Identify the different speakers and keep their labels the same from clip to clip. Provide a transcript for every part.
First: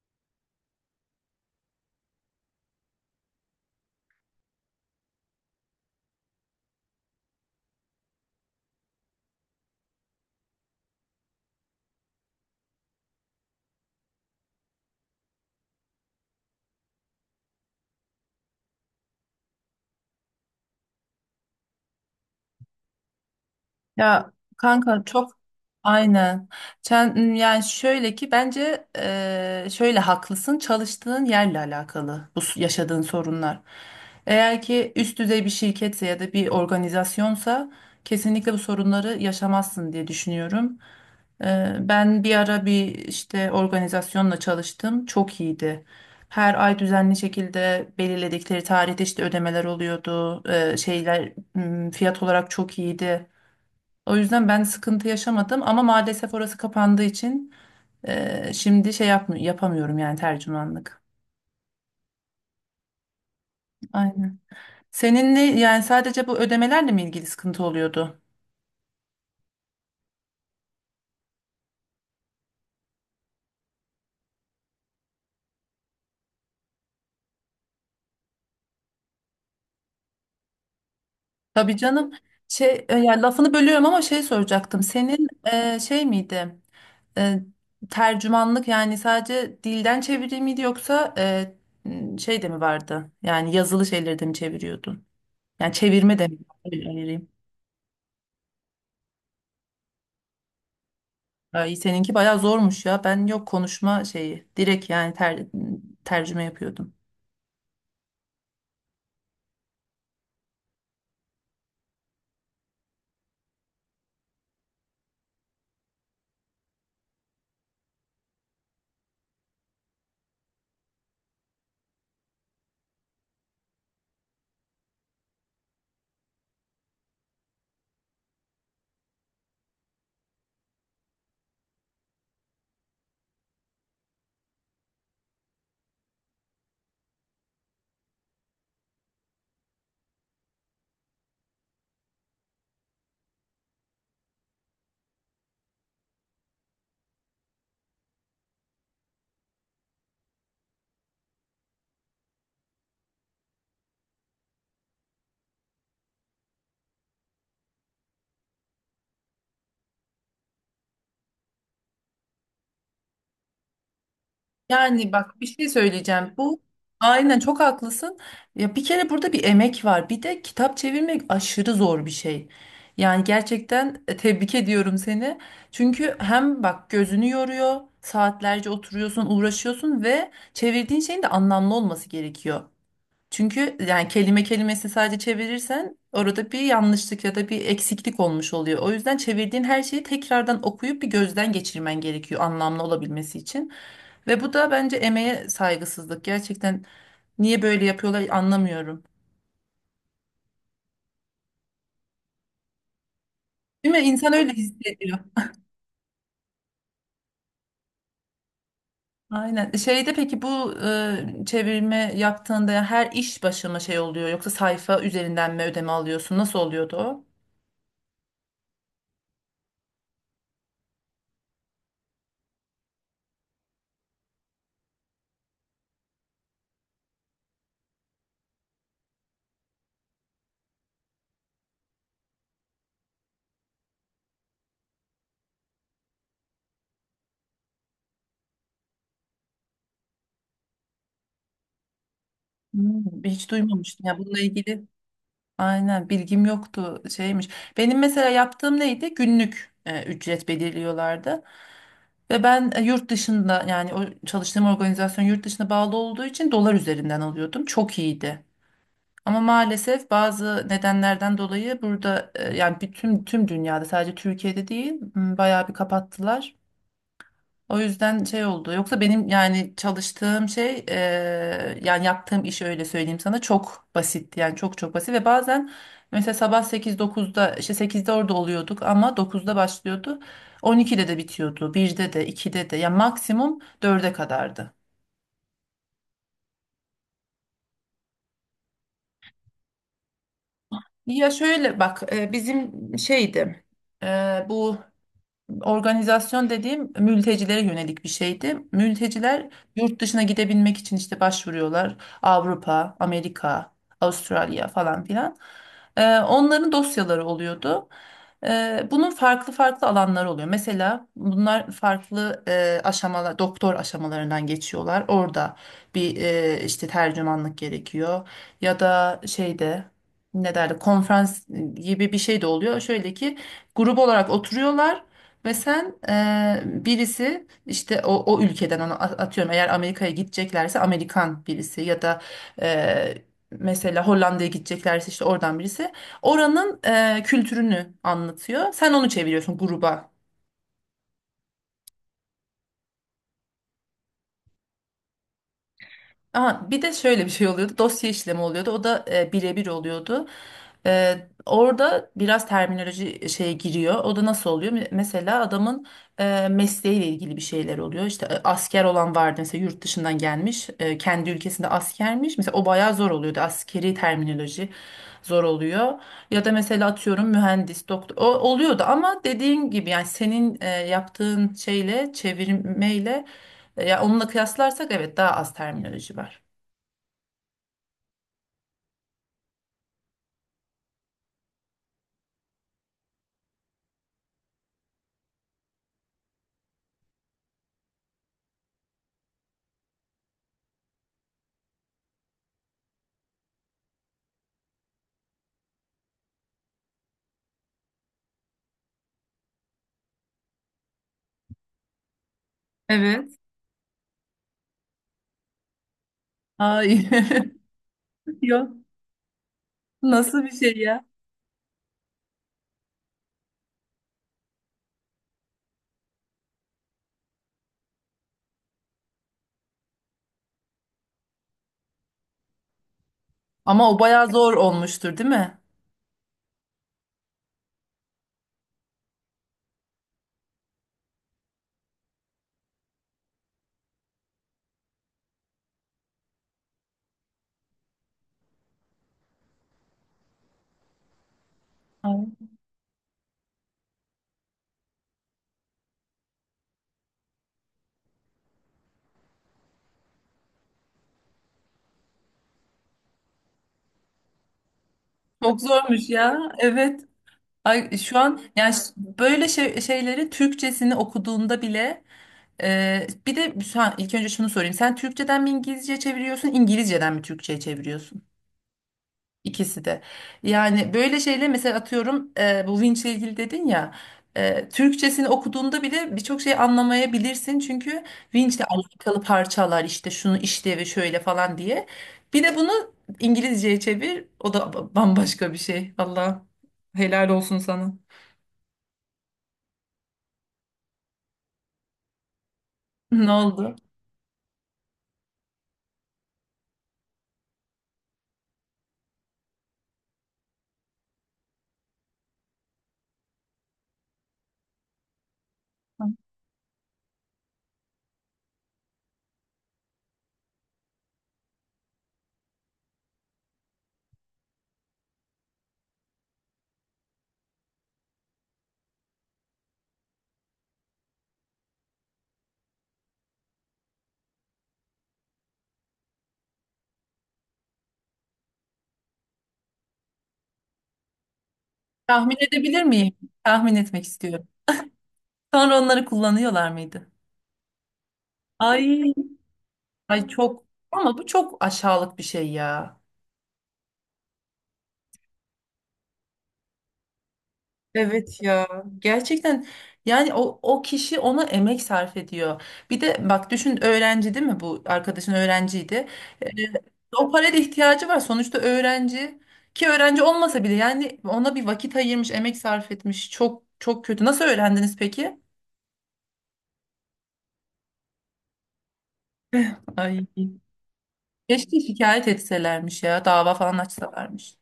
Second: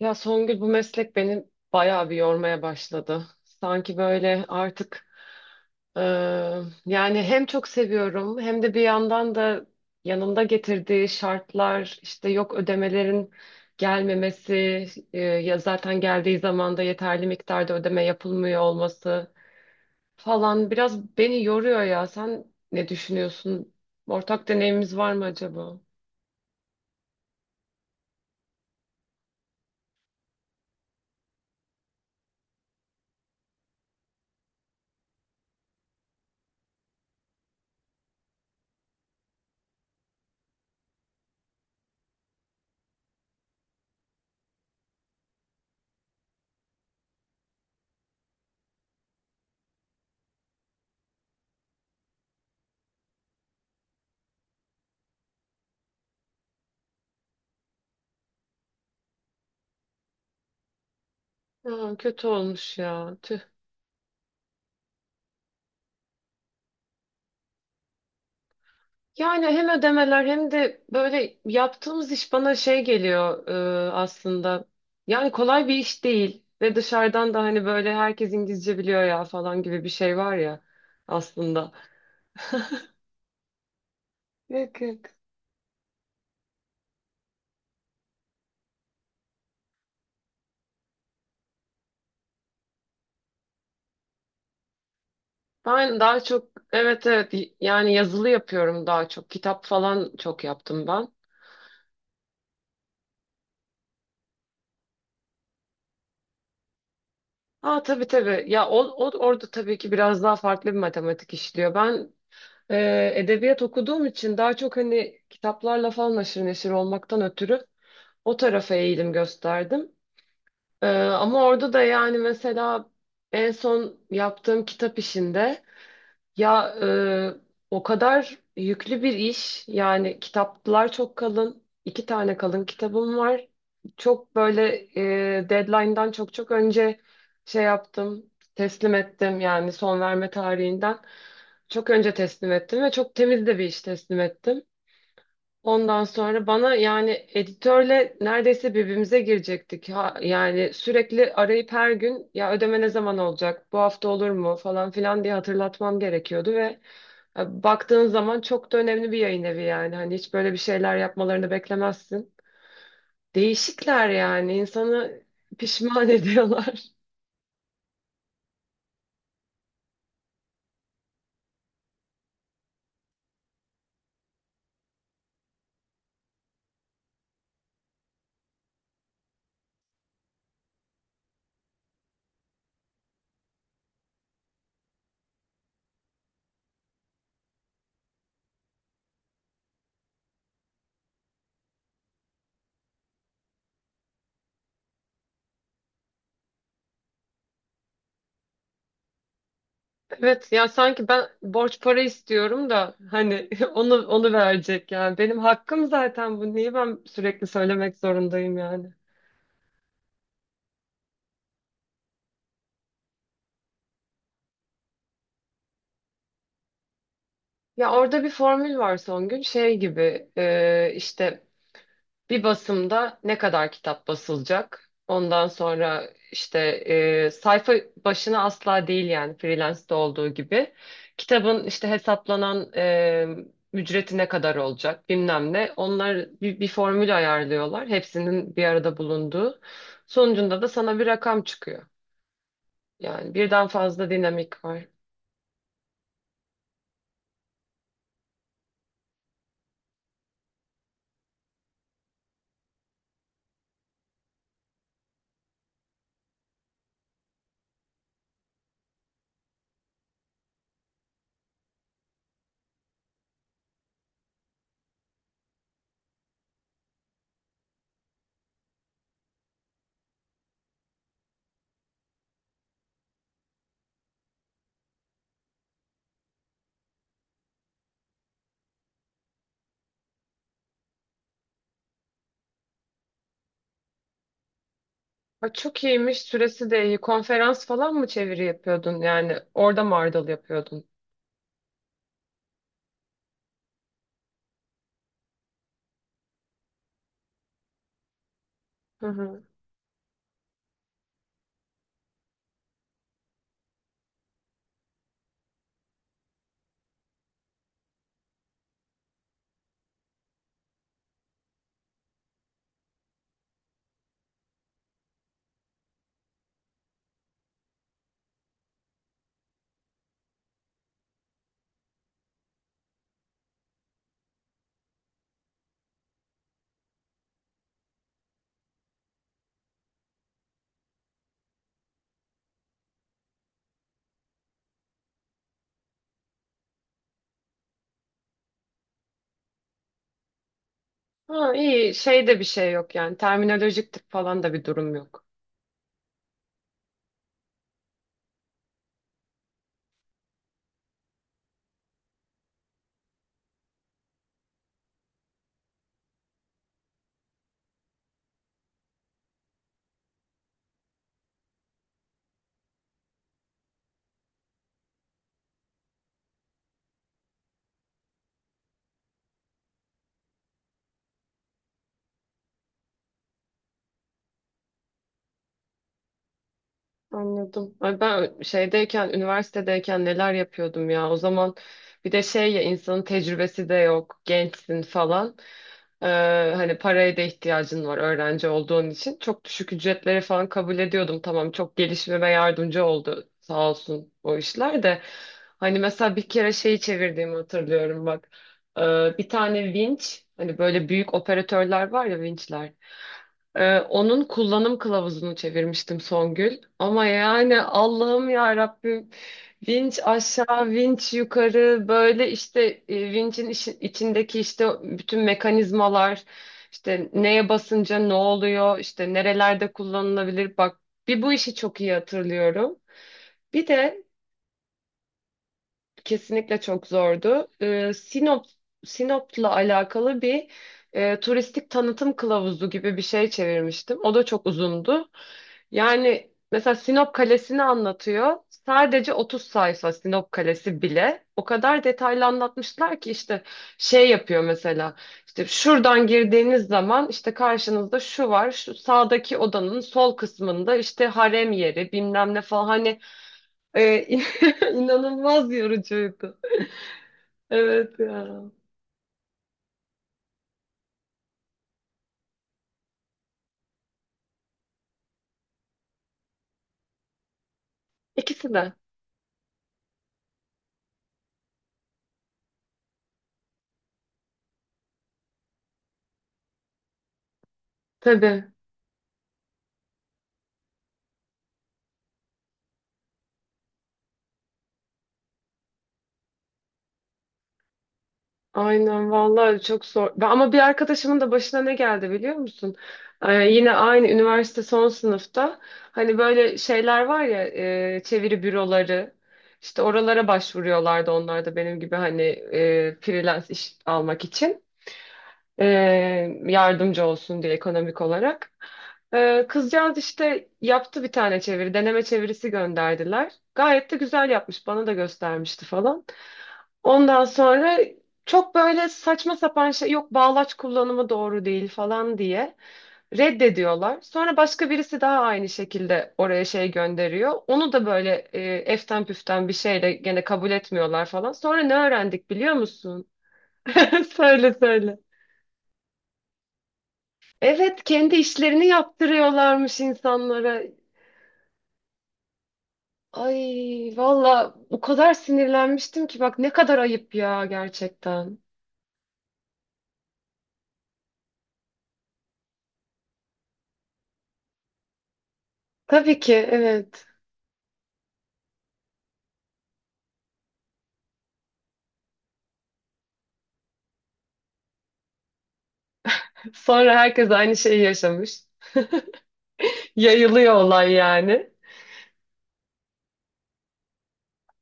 Speaker 1: Ya Songül, bu meslek beni bayağı bir yormaya başladı. Sanki böyle artık e, yani hem çok seviyorum hem de bir yandan da yanında getirdiği şartlar, işte yok ödemelerin gelmemesi, ya zaten geldiği zaman da yeterli miktarda ödeme yapılmıyor olması falan biraz beni yoruyor ya. Sen ne düşünüyorsun?
Speaker 2: Ya
Speaker 1: Ortak deneyimimiz
Speaker 2: kanka
Speaker 1: var mı
Speaker 2: çok
Speaker 1: acaba?
Speaker 2: aynen. Sen, yani şöyle ki bence şöyle haklısın çalıştığın yerle alakalı yaşadığın sorunlar. Eğer ki üst düzey bir şirketse ya da bir organizasyonsa kesinlikle bu sorunları yaşamazsın diye düşünüyorum. Ben bir ara bir işte organizasyonla çalıştım. Çok iyiydi. Her ay düzenli şekilde belirledikleri tarihte işte ödemeler oluyordu. Şeyler fiyat olarak çok iyiydi. O yüzden ben sıkıntı yaşamadım ama maalesef orası kapandığı için şimdi şey yapmı yapamıyorum yani tercümanlık.
Speaker 1: Aa, kötü olmuş ya. Tüh.
Speaker 2: Aynen. Seninle yani sadece bu ödemelerle mi ilgili sıkıntı oluyordu?
Speaker 1: Yani hem ödemeler hem de böyle yaptığımız iş bana şey geliyor aslında. Yani kolay bir iş değil ve dışarıdan da hani böyle herkes İngilizce biliyor ya falan gibi bir şey var ya aslında.
Speaker 2: Tabii canım. Şey yani lafını bölüyorum ama şey
Speaker 1: Yok
Speaker 2: soracaktım.
Speaker 1: yok.
Speaker 2: Senin şey miydi? E, Tercümanlık yani sadece dilden çeviri miydi yoksa şey de mi vardı? Yani yazılı şeyleri de mi çeviriyordun? Yani
Speaker 1: Ben
Speaker 2: çevirme
Speaker 1: daha
Speaker 2: de mi?
Speaker 1: çok,
Speaker 2: Öyle
Speaker 1: evet
Speaker 2: ayırayım.
Speaker 1: evet, yani yazılı yapıyorum daha çok. Kitap falan çok yaptım ben.
Speaker 2: Ay, seninki bayağı zormuş ya. Ben yok konuşma şeyi. Direkt yani tercüme yapıyordum.
Speaker 1: Aa, tabii tabii. Ya o orada tabii ki biraz daha farklı bir matematik işliyor. Ben, edebiyat okuduğum için daha çok hani kitaplarla falan haşır neşir olmaktan ötürü o tarafa eğilim gösterdim. Ama orada da yani mesela en son yaptığım kitap işinde, ya o kadar yüklü bir iş, yani kitaplar çok kalın, iki tane kalın kitabım var. Çok böyle, deadline'dan çok çok önce şey yaptım, teslim ettim, yani son verme tarihinden. Çok önce teslim ettim ve çok temiz de bir iş teslim ettim. Ondan sonra bana, yani editörle neredeyse birbirimize girecektik. Ha, yani sürekli arayıp her gün "Ya ödeme ne zaman olacak, bu hafta olur mu?" falan filan diye hatırlatmam gerekiyordu ve baktığın zaman çok da önemli bir yayın evi yani. Hani hiç böyle bir şeyler yapmalarını beklemezsin. Değişikler, yani
Speaker 2: Yani
Speaker 1: insanı
Speaker 2: bak bir şey
Speaker 1: pişman
Speaker 2: söyleyeceğim. Bu
Speaker 1: ediyorlar.
Speaker 2: aynen çok haklısın. Ya bir kere burada bir emek var. Bir de kitap çevirmek aşırı zor bir şey. Yani gerçekten tebrik ediyorum seni. Çünkü hem bak gözünü yoruyor, saatlerce oturuyorsun, uğraşıyorsun ve çevirdiğin şeyin de anlamlı olması gerekiyor. Çünkü yani kelime kelimesi sadece çevirirsen orada bir yanlışlık ya da bir eksiklik olmuş oluyor. O yüzden çevirdiğin her şeyi tekrardan okuyup bir gözden geçirmen gerekiyor anlamlı olabilmesi için. Ve bu da bence emeğe saygısızlık. Gerçekten niye böyle yapıyorlar anlamıyorum.
Speaker 1: Evet ya, sanki ben borç para istiyorum da hani
Speaker 2: Değil mi?
Speaker 1: onu
Speaker 2: İnsan öyle
Speaker 1: verecek yani.
Speaker 2: hissediyor.
Speaker 1: Benim hakkım zaten bu. Niye ben sürekli söylemek zorundayım yani?
Speaker 2: Aynen. Şeyde peki bu çevirme yaptığında her iş başı mı şey oluyor yoksa sayfa üzerinden mi ödeme alıyorsun? Nasıl oluyordu o?
Speaker 1: Ya orada bir formül var Songül, şey gibi, işte bir basımda ne kadar kitap basılacak? Ondan sonra işte, sayfa başına asla değil yani, freelance'de olduğu gibi. Kitabın işte hesaplanan ücreti ne kadar olacak, bilmem ne. Onlar bir formül ayarlıyorlar, hepsinin bir arada bulunduğu. Sonucunda da sana bir rakam çıkıyor.
Speaker 2: Hmm,
Speaker 1: Yani
Speaker 2: hiç
Speaker 1: birden
Speaker 2: duymamıştım
Speaker 1: fazla
Speaker 2: ya bununla
Speaker 1: dinamik
Speaker 2: ilgili.
Speaker 1: var.
Speaker 2: Aynen, bilgim yoktu şeymiş. Benim mesela yaptığım neydi? Günlük ücret belirliyorlardı. Ve ben yurt dışında yani o çalıştığım organizasyon yurt dışına bağlı olduğu için dolar üzerinden alıyordum. Çok iyiydi. Ama maalesef bazı nedenlerden dolayı burada yani tüm dünyada sadece Türkiye'de değil, bayağı bir kapattılar. O yüzden şey oldu. Yoksa benim yani çalıştığım şey yani yaptığım iş, öyle söyleyeyim sana, çok basit. Yani çok çok basit ve bazen mesela sabah dokuzda, işte sekizde orada oluyorduk ama dokuzda başlıyordu. 12'de de bitiyordu. Birde de 2'de de ya maksimum dörde kadardı.
Speaker 1: Ay, çok iyiymiş. Süresi de iyi. Konferans falan mı çeviri yapıyordun? Yani orada mı ardıl yapıyordun?
Speaker 2: Ya şöyle bak, bizim şeydi, bu organizasyon dediğim mültecilere yönelik bir şeydi.
Speaker 1: Hı hı.
Speaker 2: Mülteciler yurt dışına gidebilmek için işte başvuruyorlar. Avrupa, Amerika, Avustralya falan filan. Onların dosyaları oluyordu. Bunun farklı farklı alanları oluyor. Mesela bunlar farklı aşamalar, doktor aşamalarından geçiyorlar. Orada bir işte tercümanlık gerekiyor. Ya da şeyde ne derler, konferans gibi bir şey de oluyor. Şöyle ki grup olarak oturuyorlar. Ve sen birisi işte o ülkeden onu, atıyorum eğer Amerika'ya gideceklerse Amerikan birisi ya da eee, mesela Hollanda'ya gideceklerse işte oradan birisi oranın kültürünü anlatıyor. Sen onu çeviriyorsun gruba.
Speaker 1: Ha, iyi. Şey de bir şey yok yani, terminolojik tık falan da bir durum yok.
Speaker 2: Aha, bir de şöyle bir şey oluyordu. Dosya işlemi oluyordu. O da birebir oluyordu. E, Orada biraz terminoloji şeye giriyor. O da nasıl oluyor? Mesela adamın mesleğiyle ilgili bir şeyler oluyor. İşte asker olan vardı mesela yurt dışından gelmiş. Kendi ülkesinde askermiş. Mesela o bayağı zor oluyordu. Askeri terminoloji zor oluyor. Ya da mesela atıyorum mühendis, doktor. O oluyordu ama dediğin gibi yani senin yaptığın şeyle, çevirmeyle ya onunla kıyaslarsak evet, daha az terminoloji var.
Speaker 1: Anladım. Ay ben şeydeyken, üniversitedeyken neler yapıyordum ya. O zaman bir de şey ya, insanın tecrübesi de yok, gençsin falan. Ee, Hani paraya da ihtiyacın var öğrenci olduğun için. Çok düşük ücretleri falan kabul ediyordum. Tamam, çok gelişmeme yardımcı oldu sağ olsun o işler de. Hani mesela bir kere şeyi çevirdiğimi hatırlıyorum bak. Bir tane vinç, hani böyle büyük operatörler var ya, vinçler.
Speaker 2: Evet.
Speaker 1: Onun kullanım kılavuzunu çevirmiştim Songül. Ama
Speaker 2: Ay,
Speaker 1: yani Allah'ım ya
Speaker 2: yok.
Speaker 1: Rabbim, vinç
Speaker 2: Nasıl bir
Speaker 1: aşağı,
Speaker 2: şey ya?
Speaker 1: vinç yukarı, böyle işte vinçin işi- içindeki işte bütün mekanizmalar, işte neye basınca ne oluyor, işte nerelerde kullanılabilir, bak bir bu işi çok iyi hatırlıyorum. Bir
Speaker 2: Ama o
Speaker 1: de
Speaker 2: bayağı zor olmuştur, değil mi?
Speaker 1: kesinlikle çok zordu. Sinop'la alakalı bir turistik tanıtım kılavuzu gibi bir şey çevirmiştim. O da çok uzundu. Yani mesela Sinop Kalesi'ni anlatıyor. Sadece 30 sayfa Sinop Kalesi bile. O kadar detaylı
Speaker 2: Ay,
Speaker 1: anlatmışlar ki işte şey yapıyor mesela. İşte şuradan girdiğiniz zaman işte karşınızda şu var. Şu sağdaki odanın sol kısmında işte harem yeri bilmem ne falan. Hani e, inanılmaz
Speaker 2: çok zormuş
Speaker 1: yorucuydu.
Speaker 2: ya. Evet. Ay
Speaker 1: Evet
Speaker 2: şu an
Speaker 1: ya.
Speaker 2: yani, böyle şeyleri Türkçesini okuduğunda bile bir de şu an ilk önce şunu sorayım. Sen Türkçeden mi İngilizce çeviriyorsun, İngilizceden mi Türkçe'ye çeviriyorsun?
Speaker 1: İkisi de.
Speaker 2: İkisi de. Yani böyle şeyle mesela atıyorum bu vinçle ilgili dedin ya, Türkçesini okuduğunda bile birçok şey anlamayabilirsin çünkü
Speaker 1: Tabii.
Speaker 2: vinçle alakalı parçalar işte şunu işlevi şöyle falan diye. Bir de bunu İngilizceye çevir, o da bambaşka bir şey. Allah helal olsun sana.
Speaker 1: Aynen vallahi çok zor. Ben- ama bir arkadaşımın da başına ne geldi biliyor musun?
Speaker 2: Ne
Speaker 1: Yine
Speaker 2: oldu?
Speaker 1: aynı üniversite son sınıfta, hani böyle şeyler var ya, çeviri büroları, işte oralara başvuruyorlardı onlar da benim gibi, hani freelance iş almak için, e, yardımcı olsun diye ekonomik olarak. E, kızcağız işte yaptı bir tane çeviri, deneme çevirisi gönderdiler. Gayet de güzel yapmış, bana da göstermişti falan. Ondan sonra çok böyle saçma sapan şey, yok bağlaç kullanımı doğru değil falan diye reddediyorlar. Sonra başka birisi daha aynı şekilde oraya şey gönderiyor. Onu da böyle, eften püften bir şeyle gene kabul etmiyorlar falan. Sonra ne öğrendik
Speaker 2: Tahmin
Speaker 1: biliyor
Speaker 2: edebilir
Speaker 1: musun?
Speaker 2: miyim? Tahmin etmek istiyorum.
Speaker 1: Söyle söyle.
Speaker 2: Sonra onları kullanıyorlar mıydı?
Speaker 1: Evet, kendi işlerini
Speaker 2: Ay,
Speaker 1: yaptırıyorlarmış
Speaker 2: ay
Speaker 1: insanlara.
Speaker 2: çok, ama bu çok aşağılık bir şey ya.
Speaker 1: Ay valla, o kadar sinirlenmiştim ki, bak ne kadar ayıp ya gerçekten.
Speaker 2: Evet ya, gerçekten yani o kişi ona emek sarf ediyor. Bir de bak düşün, öğrenci değil mi, bu arkadaşın öğrenciydi.
Speaker 1: Tabii ki
Speaker 2: Ee,
Speaker 1: evet.
Speaker 2: O paraya da ihtiyacı var sonuçta, öğrenci. Ki öğrenci olmasa bile yani ona bir vakit ayırmış, emek sarf etmiş. Çok çok kötü. Nasıl öğrendiniz peki?
Speaker 1: Sonra herkes aynı şeyi yaşamış.
Speaker 2: Ay
Speaker 1: Yayılıyor olay yani.
Speaker 2: keşke şikayet etselermiş ya, dava falan açsalarmış.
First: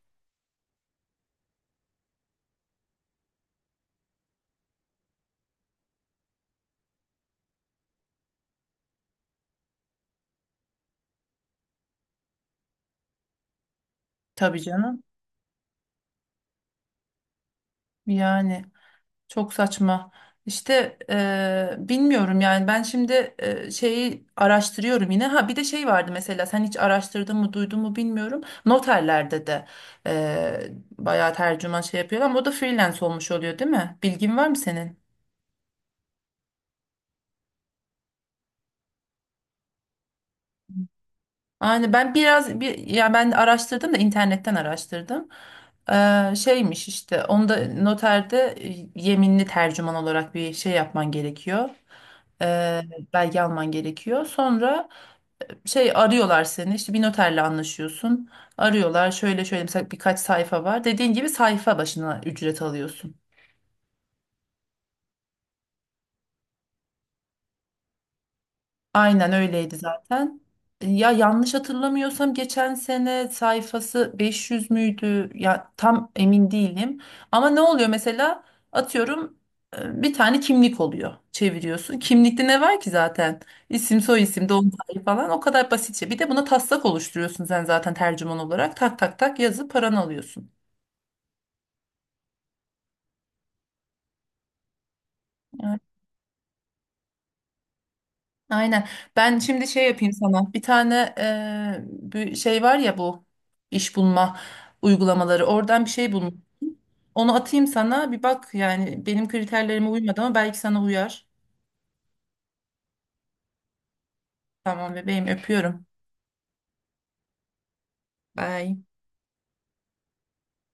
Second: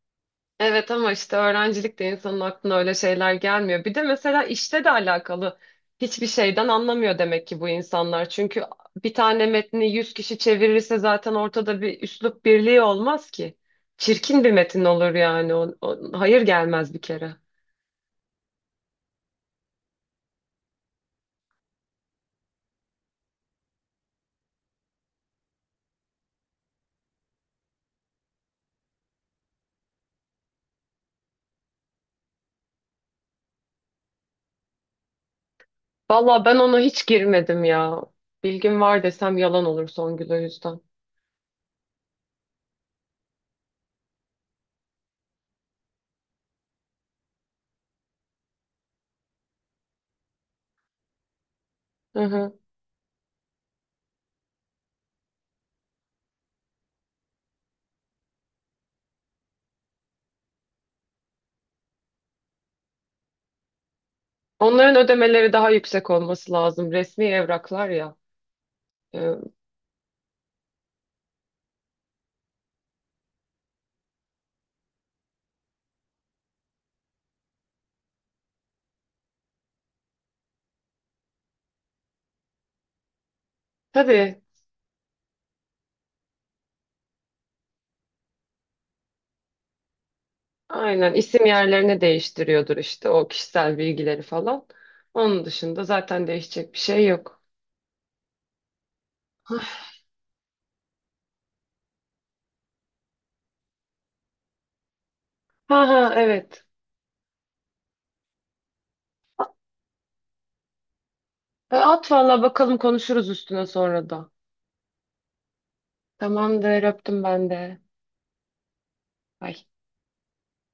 Speaker 1: Evet, ama işte öğrencilikte insanın aklına öyle şeyler gelmiyor. Bir de mesela işte de alakalı hiçbir şeyden anlamıyor demek ki bu insanlar. Çünkü bir tane metni 100 kişi çevirirse zaten ortada bir üslup birliği olmaz ki. Çirkin bir
Speaker 2: Tabii
Speaker 1: metin
Speaker 2: canım
Speaker 1: olur yani. Hayır, gelmez bir kere.
Speaker 2: yani. Çok saçma. İşte bilmiyorum yani ben şimdi şeyi araştırıyorum yine. Ha bir de şey vardı, mesela sen hiç araştırdın mı, duydun mu bilmiyorum. Noterlerde de eee bayağı tercüman şey yapıyorlar ama o da freelance olmuş oluyor değil mi? Bilgin var mı senin?
Speaker 1: Valla ben ona hiç girmedim ya. Bilgim var desem yalan olur Songül, o yüzden.
Speaker 2: Yani ben biraz ya ben araştırdım da internetten araştırdım. Şeymiş işte, onda noterde yeminli tercüman olarak bir şey yapman gerekiyor.
Speaker 1: Hı hı.
Speaker 2: Eee belge alman gerekiyor. Sonra şey arıyorlar seni, işte bir noterle anlaşıyorsun, arıyorlar şöyle şöyle, mesela birkaç sayfa var, dediğin gibi sayfa başına ücret alıyorsun.
Speaker 1: Onların ödemeleri daha yüksek olması lazım, resmi evraklar ya.
Speaker 2: Aynen
Speaker 1: Ee,
Speaker 2: öyleydi zaten. Ya yanlış hatırlamıyorsam geçen sene sayfası 500 müydü ya, tam emin değilim ama ne oluyor mesela, atıyorum bir tane kimlik oluyor, çeviriyorsun. Kimlikte ne var ki zaten, isim soy
Speaker 1: tabii,
Speaker 2: isim doğum tarihi falan, o kadar basitçe. Bir de buna taslak oluşturuyorsun sen zaten tercüman olarak, tak tak tak yazıp paranı alıyorsun.
Speaker 1: aynen, isim yerlerini değiştiriyordur işte, o kişisel bilgileri falan. Onun dışında zaten değişecek bir şey yok.
Speaker 2: Aynen. Ben şimdi şey yapayım sana. Bir tane bir şey var ya bu iş bulma uygulamaları.
Speaker 1: Ha
Speaker 2: Oradan bir
Speaker 1: ha,
Speaker 2: şey bulun.
Speaker 1: evet.
Speaker 2: Onu atayım sana. Bir bak yani, benim kriterlerime uymadı ama belki sana uyar.
Speaker 1: E, at valla, bakalım konuşuruz üstüne sonra da.
Speaker 2: Tamam bebeğim, öpüyorum.
Speaker 1: Tamamdır, öptüm ben de.
Speaker 2: Bye.
Speaker 1: Bay.